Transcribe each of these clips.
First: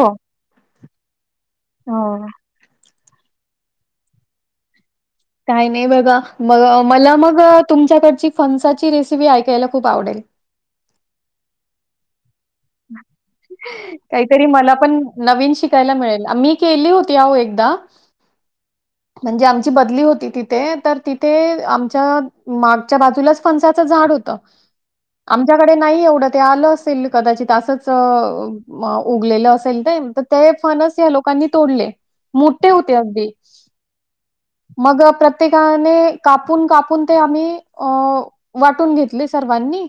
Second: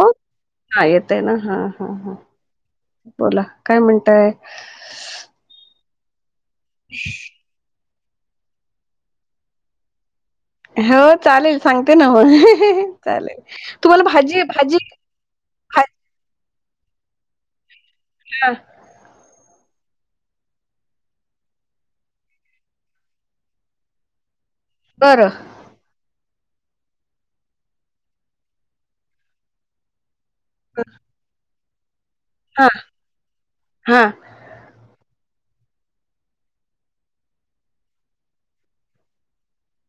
हो का येत आहे ना हा हा हो हा बोला काय म्हणताय? काय नाही बघा मग मला मग तुम तुमच्याकडची फनसाची रेसिपी ऐकायला खूप आवडेल. हो चालेल सांगते ना मग चालेल तुम्हाला भाजी काहीतरी मला भाजी पण नवीन शिकायला भाजी मिळेल आम्ही केली होती अहो एकदा म्हणजे आम बदली होती तिथे तर तिथे आमच्या मागच्या बाजूलाच फणसाच झाड होत. बरं आमच्याकडे नाही एवढं ते आलो असेल कदाचित तसच उगलेलं असेल ते ते फणस या लोकांनी तोडले हा मोठे होते अगदी हा मग प्र- -त्येकाने कापून कापून ते आम्ही अ वाटून घेतले सर्वांनी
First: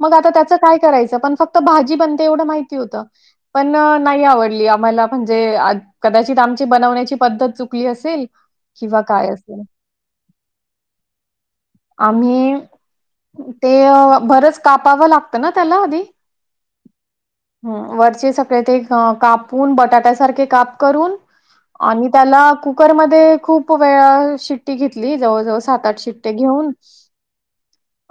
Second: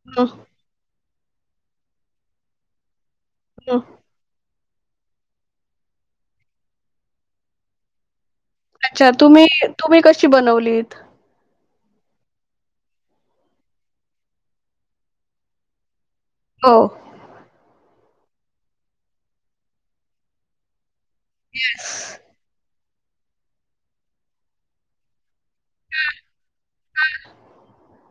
मग हम्म आता त्याच काय करायचं पण फक्त भा- -जी बनते एवढं माहिती होतं. पण हम्म नाही आवडली आम्हाला म्हणजे कदाचित आमची बनवण्याची पद्धत चुकली असेल. किंवा अच्छा काय तुम्ही असेल. तुम्ही कशी बनवलीत? आम्ही ते बरंच कापावं लागतं ना त्याला आधी हो वरचे सगळे ते कापून बटाट्या सारखे काप करून आणि त्याला कु - -करमध्ये खूप वेळा शिट्टी घेतली जवळजवळ सात आठ शिट्ट्या घेऊन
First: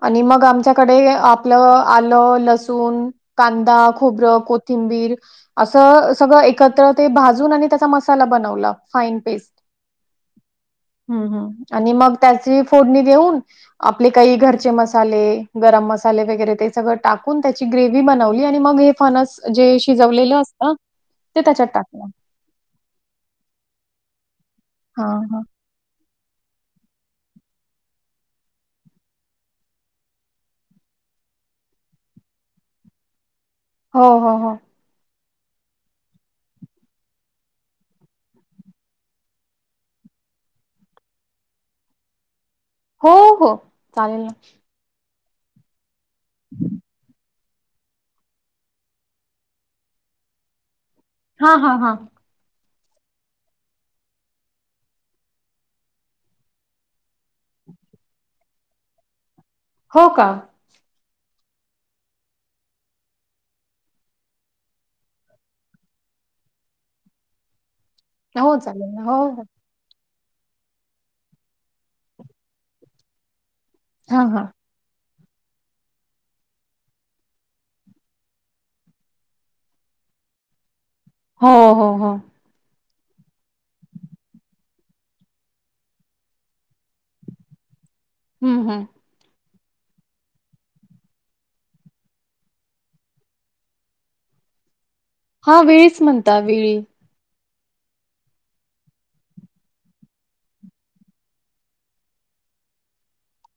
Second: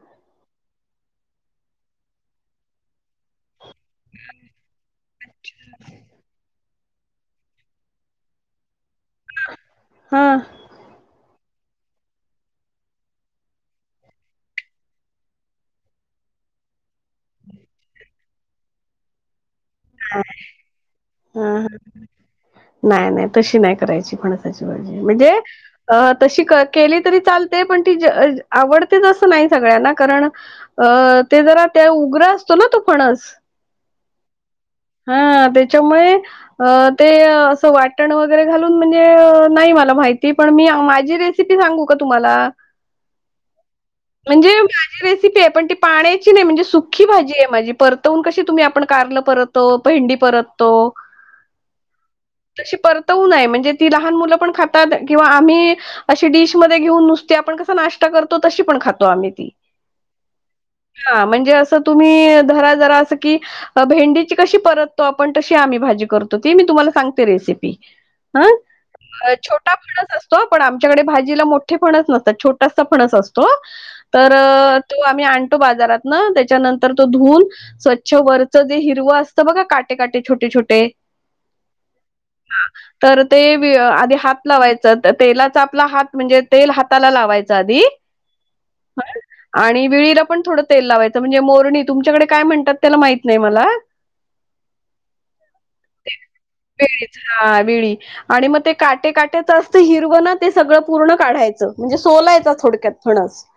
आणि मग आमच्या- -कडे आपलं आलं लसूण कांदा खोबरं कोथिंबीर असं सगळं एकत्र ते भाजून आणि त्याचा मसाला बनवला. फाइन पेस्ट हा हम्म हम्म आणि मग त्याची फोडणी देऊन आपले काही घरचे मसाले, गरम मसाले वगैरे ते सगळं टाकून त्याची ग्रे- -व्ही बनवली आणि मग हे फणस शिजवलेलं असतं ते ह त्याच्यात टाकलं. नाही नाही तशी नाही करायची फण- -साची भाजी हां म्हणजे हां. अ तशी केली तरी चालते पण ती आवडतेच असं नाही सगळ्यांना कारण अ ते जरा त्या उग्र असतो ना तो फणस हो हो हो हा त्याच्यामुळे अ ते असं वाटण वगैरे घालून म्हणजे नाही मला माहिती पण मी माझी रेसिपी सांगू का तुम्हाला? हो हो चालेल ना म्हणजे माझी पण ते पाण्याची नाही म्हणजे सुखी भाजी आहे. माझी परतवून कशी तुम्ही आपण कारलं परत- -तो, भेंडी परततो हा हा हा तशी परतवून आहे म्हणजे ती लहान मुलं पण खातात किंवा आम्ही अशी डिशमध्ये घेऊन नुसती आपण कसा नाश्ता करतो तशी पण खातो आम्ही ती. हो का? अस तुम्ही धरा जरा अस की भेंडी कशी परततो आपण तशी आम्ही भाजी करतो ती मी तुम्हाला सांगते रेसिपी ह हो चालेल ना. हो, हो. छोटा फणस असतो पण आमच्याकडे भाजीला मोठे फणस नसतात छोटासा फणस असतो हां, तर हां. अ तो आम्ही आणतो बाजारात ना त्याच्यानंतर तो धुूण स्वच्छ वरच जे हिरव ते बघ काटे काटे छोटे छोटे हो हो हो तर ते आधी हात लावायचं तेलाचा आपला हात म्हणजे तेल हाताला लावायचं आधी हं, हं. आणि विळीला पण थोडं तेल लावायचं म्हणजे मोरणी तुमच्याकडे काय म्हणतात त्याला माहित नाही मला हा वेळीच म्हणता वेळी विळीच हा वेळी आणि मग ते काटे काट्याचं असतं हिरवं ना ते सगळं पूर्ण काढायचं म्हणजे सोलायच थोडक्यात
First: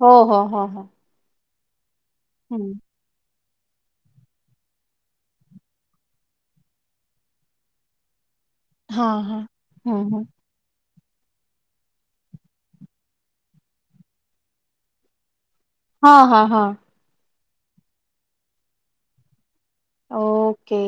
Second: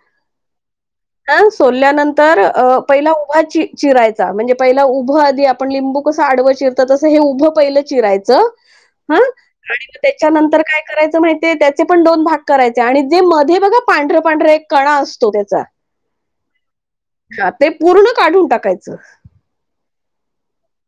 हो हो हो हो सोडल्यानंतर हं. तर पहिला उभ चिरायचा म्हणजे पहिला उभं आदी आपण लिंबू कसं आडवं चिरत तसं हे उभं पहिलं चिरायचं हा हां, हां. आणि मग हं, हं. त्याच्यानंतर काय करायचं माहिती ते त्याचे पण दोन भाग करायचे आणि जे मध्ये बघा पांढरं पांढर एक कणा असतो त्याचा हा हा हा ते पूर्ण काढून टाकायचं ओके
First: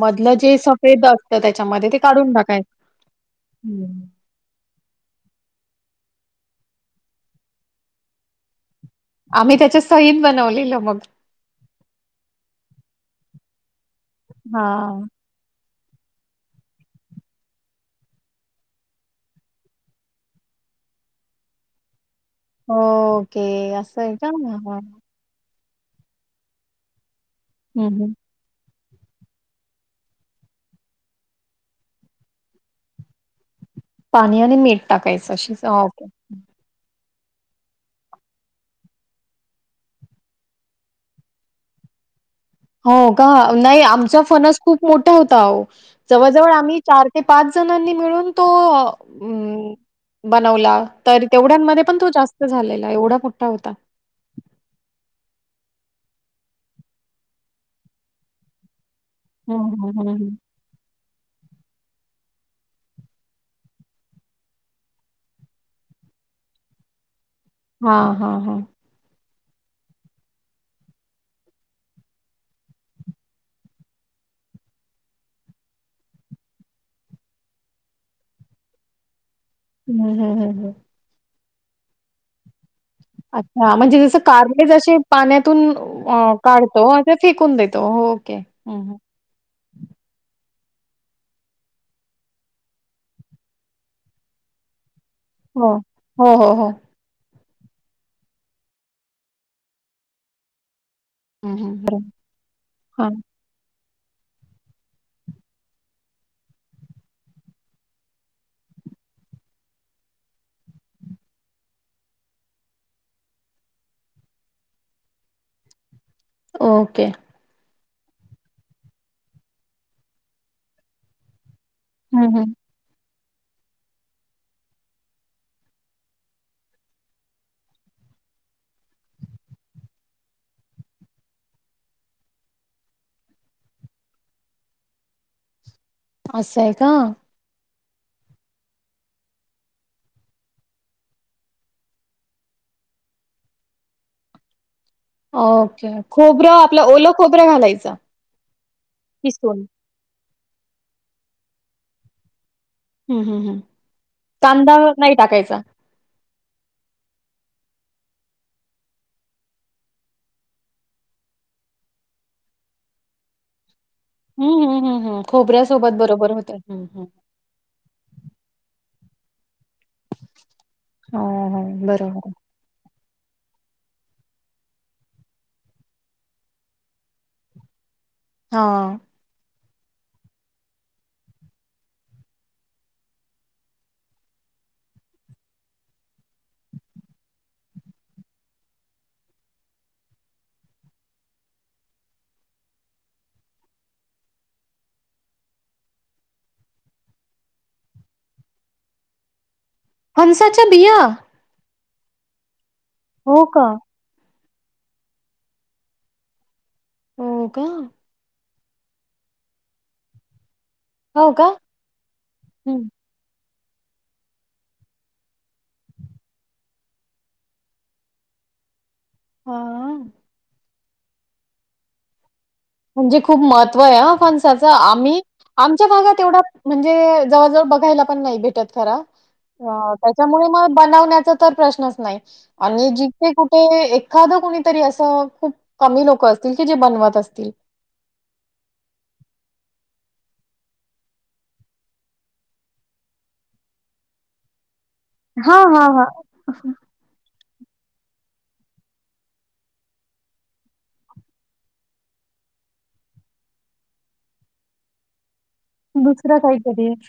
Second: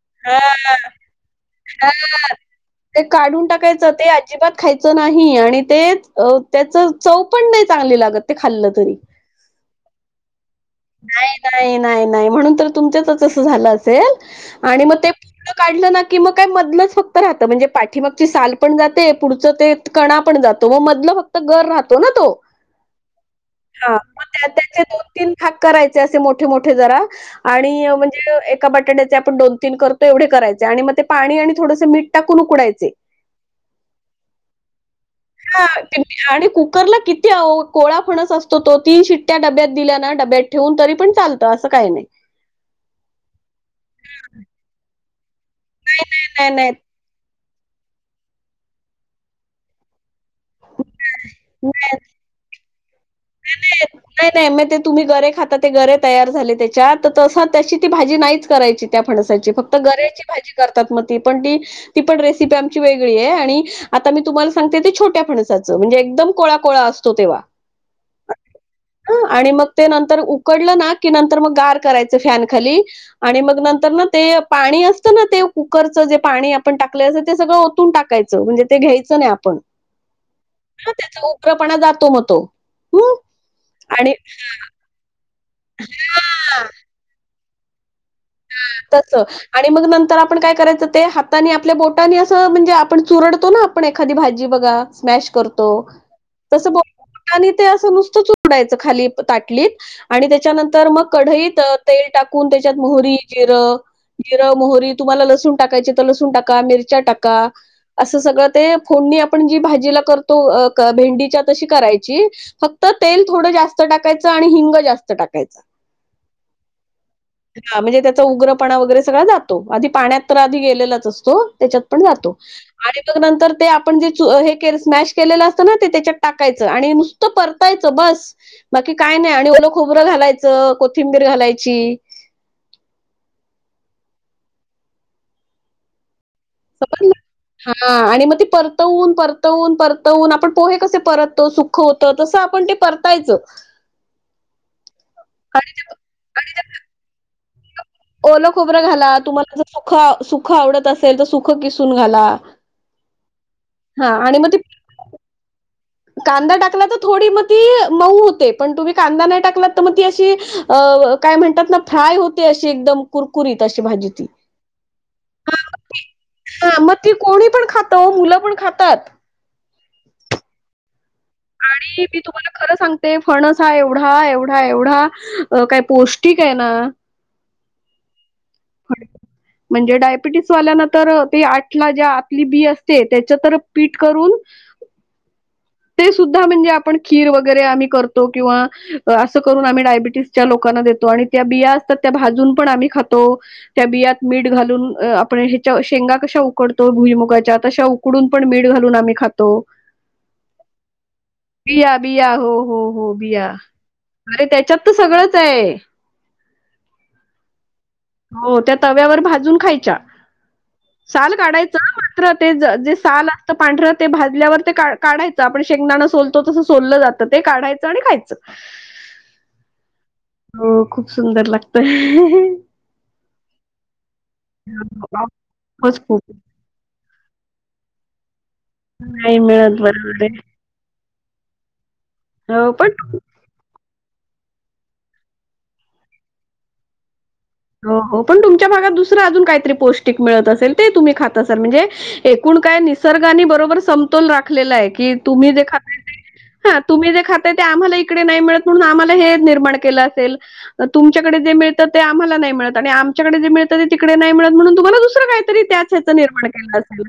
मधलं हा जे सफेद असतं त्याच्यामध्ये हा ते काढून टाकायचं. ते काढून टाकायचं हं. ते अजिबात खायच नाही आणि ते त्याच चव पण नाही चांगली लागत ते खाल्लं तरी आम्ही त्याच्या सहीद बनवलेलं मग तुमच्यात असं झालं असेल हा आणि मग ते पूर्ण काढलं ना की मग काय मधलंच फक्त राहतं म्हणजे पाठीमागची साल पण जाते पुढचं ते कणा पण जातो म मधलं फक्त गर राहतो ना तो ओके हां, असं आहे मग का त्या त्याचे भाग करायचे असे मोठे मोठे जरा आणि हं, हं. म्हणजे बटाट्याचे आपण दोन तीन करतो एवढे करायचे आणि मग ते पाणी आणि थोडस मीठ टाकून उकडायचे पाणी आणि मीठ टाकायचं अशीच ओके कोळाया फणस असतो तो तीन शिट्ट्या डब्यात दिल्या ना डब्यात ठेवून तरी पण चालतं असं काही नाही हो का नाही आमचा फणस खूप मोठा होता नाही, जववळ नाही, नाही, आम्ही चार ते पाच पाच जणांनी मिळून तो बनवला तर नाही. तेवढ्यांमध्ये नाही, पण तो जास्त झालेला एवढा पट्टा होता नाही नाही मग ते तुम्ही गरे खाता ते गरे तयार झाले त्याच्यात तर तसं त्याची ती भाजी नाहीच करायची त्या फणसाची हं, फक्त हं, हं, गऱ्याची हं. भाजी करतात मग त पण ती ती पण रेसिपी आमची वेगळी आहे आणि आता मी तुम्हाला सांगते ते छोट्या फणसाचं म्हणजे एकदम कोळा कोळा असतो तेव्हा हा हा हा आणि मग ते नंतर उकडलं ना की नंतर मग गार करायचं फॅन खाली आणि मग नंतर ना ते पाणी असतं ना ते कुकरचं जे पाणी आपण टाकले असं ते सगळं ओतून टाकायचं म्हणजे ते घ्यायचं नाही आप हम्म हम् हम्म हम् पणा जातो मग तो हं अच्छा हा म्हणजे आणि जसं कारले जे पाण्यात काढतो कोून देतो हो हं, हं. हा तस आणि मग नंतर आपण काय करायचं ते हातानी आपल्या बोटानी असं म्हणजे आपण चुरडतो ना आपण एखादी भाजी बघा स्मॅश करतो हो. हो, हो, हो. तस बोलो आणि ते असं नुसतं चोडायचं खाली ताटलीत आणि त्याच्यानंतर मग हं, हं, कढईत हं. तेल बरोबर. टाकून त्याच्यात हां. मोहरी जिर मोहरी तुम्हाला लसूण टाकायची तर लसूण टाका मिरच्या टाका असं सगळं ते फोडणी आपण जी भाजीला करतो भेंडीच्या तशी करायची फक्त तेल थोडं जास्त टाकायचं आणि हिंग जास्त टाकायचं ओके ह म्हणजे उग्रपणा वगैरे सगळ जातो आधी पाण्यात तर आधी गेलेलाच असतो त्याच्यात पण हं, जातो हं. अरे नंतर ते आपण जे स्मॅश केलेलं असतं ना ते त्याच्यात टाकायचं आणि नुसतं परतायचं बस बाकी काय नाही आणि ओल खोबरं घालायचं कोथिंबीर घालायची असंय का हा आणि मग ते परतवून परतवून परतवून आपण पोहे कसे परतो सुख होत तसं आपण ते परतायचं आणि ओके खोबरं आपलं ओल खोब ालाय ओल खोबरं घाला तुम्हालाख सुख आवडत असेल तर सुख किसून घाला हम्म हम्म हम् हां आणि मग ते कांदा नाही टाकायचा कांदा टाकला तर थोडी मग ती मऊ होते पण तुम्ही कांदा नाही टाकलात तर मग ती अशी काय म्हणतात ना फ्राय होते अशी एकदम कुरकुरीत अशी हम्म हम्म हम्म हम्म खोबऱ्यासोबत बरोबर होतं हम्म मग हम्म. ती कोणी पण खात मुलं पण खातात हो हो आणि मी बरोबर तुम्हाला खरं सांग ते फणस हा एवढा, एवढा, एवढा काय पौष्टिकय ना, हा म्हणजे डायबिटीस वाल्याना तर ते आठला ज्या आपली बी असते त्याच्या तर पीठ करून, ते सुद्धा म्हणजे आपण खीर वगैरे आम्ही करतो किंवा असं करून आम्ही डायबिटीसच्या लोकांना देतो आणि त्या बिया असतात त्या भाजून पण आम्ही खातो. त्या बियात मीठ घालून आपण ह्याच्या शेंगा कशा उकडतो भुईमुगाच्या तशा उकडून पण मीठ घालून आम्ही खातो. फणसाच्या बिया? बिया- बिया हो- हो. हो बीया, अरे त्याच्यात तर सगळंचय. हो का. हो त्या तव्यावर भाजून खायच्या. हो साल का? काढायचं अं मात्र ते ज हम्म जे साल पांढर ते भाजल्यावर ते का काढायचं आपण शेंगदाणां सोलतो तसं सोललं जातं ते काढायचं आणि खायचं. [unintelligible] हो खूप सुंदर लागतय. [unintelligible] म्हणजे खूप महत्वय अं. फणसाच. आम्ही खूपच आमच्या भागात खूप एवढा म्हणजे जव जवळ बघायला, पण नाही भेटत. जरा नाही मिळत बरोबर आहे त्याच्यामुळे मग बनवण्यात, तर प्रश्न नाही हो आणि पण जिथे कुठे ये एखादं कुणीतरी असं खूप कमी लोक असतील की जे बनवत असतील. हो पण तुमच्या भागात दुसरं अजून काहीतरी पौष्टिक मिळत असेल, ते तुम्ही खाता असाल म्हणजे एकूण काय निसर्गाने बरोबर समतोल राखलेलाय. की तुम्ही हा जे हा खाताय हा ते, हा तुम्ही जे खात ते आम्हाला इकडे नाही मिळत म्हणून आम्हाला हे निर्माण केल असेल. तुमच्याकडे जे मिळतं ते आ आमला नाही मिळत आणि आमच्याकडे जे मिळत ते तिकडे नाही मिळत म्हणून तुम्हाला दुसरं काय त तरी त्याच हेच दुसरं निर्माण केल काहीतरी असेल.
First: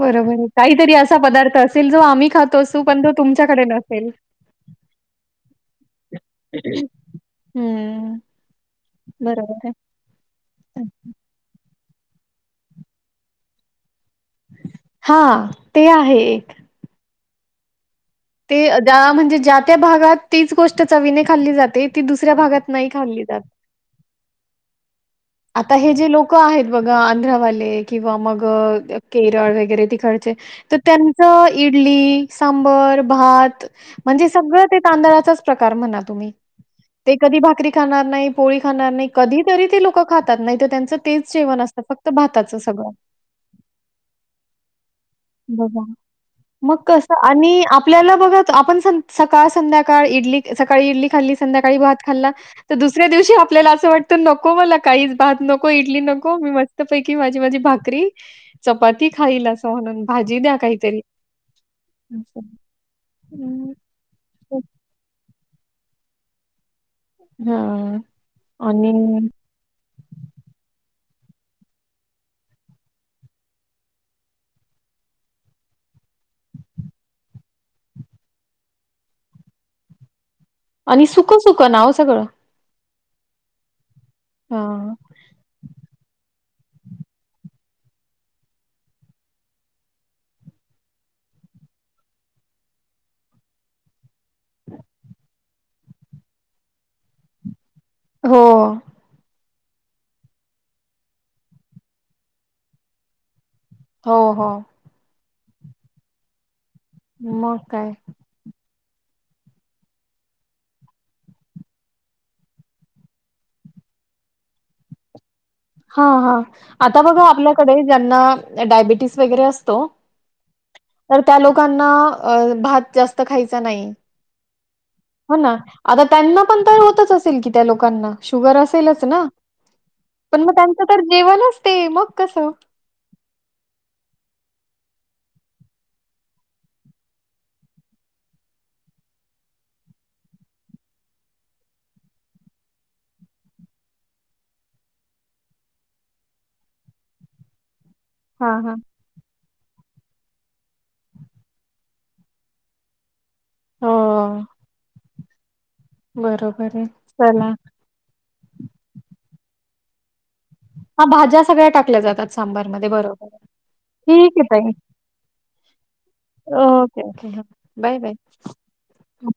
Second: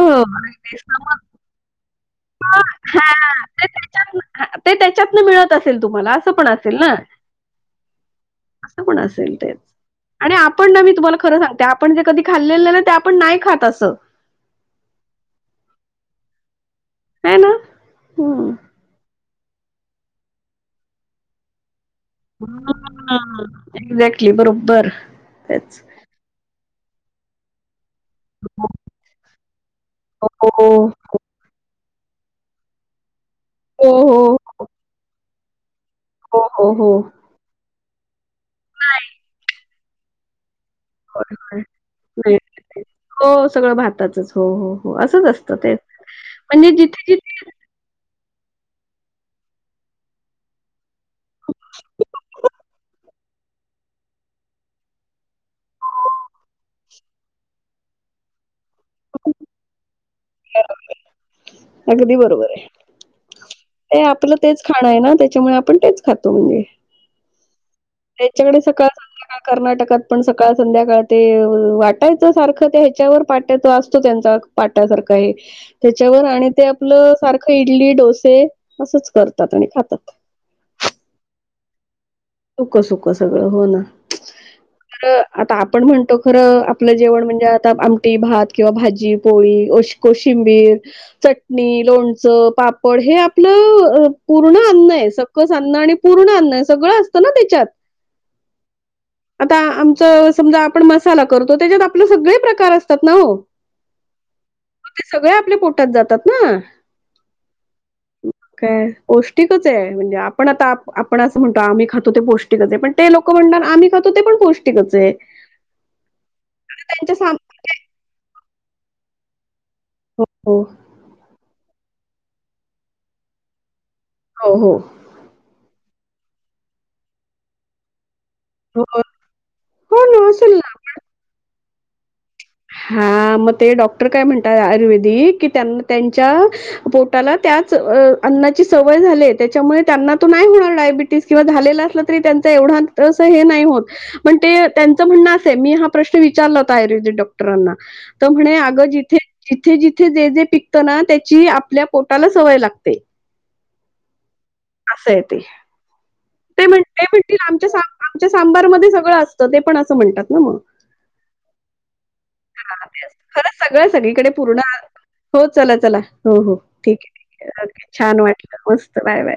बरोबर आहे. काहीतरी असा पदार्थ असेल जो आम्ही खात असू, पण तो तुमच्याकडे नसेल. ते त्याच्यातन मिळत असेल तुम्हाला अस पण असेल ना. हं, बरोबर [unintelligible] आहे. आणि आपण न तुम्हाला खरं सांगते आपण जे कधी खाल्लेल न ते आपण नाही खात असं. हा, ते आहे एक. हाय ना? हम्म. ते द म्हणजे, ज्या त्या भागात तीच गोष्ट चवीने खाल्ली जाते. ज्या [unintelligible] एक्झॅक्टली, बरोबर. आता तेच हे जे लोकं आहे त बघा आंध्रावाले ते किंवा मग केरळ वगैरे तिकडचे हो तर हो त्यांच इ इडली सांबर भात. हो म्हणजे हो सगळं ते तांदळाच तर म्हणा तुम्ही हो हो हो. ते कधी भाकरी ठणार नाही पोळी खाणार नाही कधी तरी ते लो [unintelligible] क खातात नाही त त्यांचं तेच होय, जेवण होय. असतं फक्त नाही, भाताचं सगळं. हो सगळं भाताचंच हो हो हो असंच असतं तेच बघा म्हणजे मग जिथे कसं जिथे आणि आपल्याला बघा आपण सकाळ संध्याकाळ इड सकाळीडली खाल्ली संध्याकाळी भात खल् दुस्याव आपल्याला अस वाटत नको काहीच भात नको इडली नको मी मस्त पैकी माझी माझी भाकरी चपाती खाईल असं म्हण भाजी द्या काहीतरी अगदी असं. बरोबर आहे हं, ते आपलं तेच खाणं आहे ना त्याच्यामुळे आपण तेच खातो म्हणजे हां त्यांच्याकडे सकाळ आणि संध्याकाळ कर्नाटकात पण सकाळ संध्याकाळात ते वाटायचं सारखं ते ह्याच्यावर पाट्यात असतो त्यांचा पाट्यासारखं हे त्याच्यावर आणि ते आपलं सारखं इडली डोसे असंच करतात आणि खातात आणि सुख सुख नाव सगळं सुक सुकं सगळं हो ना हां. तर आता आपण म्हणतो खरं आपलं जेवण म्हणजे आता आमटी भात किंवा भाजी पोळी शको शिंबीर चटणी लोणचं पापड हे आपलं पूर्ण अन्न आहे सकस अन्न आणि पूर्ण अन्न आहे सगळं अस ना त्याच्यात [unintelligible] हो आता आमचं समजा आपण मसाला करतो त्याच्यात आपले सगळे प्रकार असतात ना हो, हो हो ते सगळे आपल्या पोटात जातात ना म काय पौष्टिकच आहे म्हणजे आपण आता आपण असं म्हणतो आम्ही ख ते पौष्टिकच आहे पण ते लोक म्हनार आम्ही खातो ते पण पौष्टिकच आहे. हा हा आता त्यांच्या बघा साम आपल्याकडे ज्यांना डाबेटीस वगैरे अस हो त्या लोकां भात जास्त खायचा नाही. हो हो हो ना. आता त्यांना पण तर होतच असेल की त्या लोकांना शुगर हो असेलच ना. हो पण म त्यांच तर जेवणच- ते मग कसं? हा मग ते डॉक्टर काय म्हणतात- आयुर्वेदिक की, त्यांन् त्यांच्या पोटाला त्याच अन्नाची सवय झाली. त्याच्यामुळे त्यांना तो नाही होणार डायबिटीस किंवा झालेला असला तरी त्यांच एवढा हे नाही होत पण ते त्यांचं म्हणणं असंय मी हा प्रश्न विचारला होता आयुर्वेदिक डाॅक्- क्टरांना. तर म्हणे, हां, हां. अगं जिथे जिथे जिथे जे-जे पिकतं ना त्याची आपल्या पोटाला सवय लागते. हं. असंय ते‌. ते म्हटलय म्हणतील चला आमच्या आमच्या सांबा् सांबारमध्ये सगळं असतं ते पण अस्- असं म्हणतात. ना मग. हा भाज्या सगळ्या टाकल्या जातात सांबार हां मधे तेच. बरोबर हाय. खरंच सगळं सगळीकडे ठीक आहे पूर्ण ताई. हो चला, चला. हो, हो. ठीक ओके आहे, ओके ठीक हं आहे. ओके. Bye bye. छान वाटलं. मस्त. Bye, bye.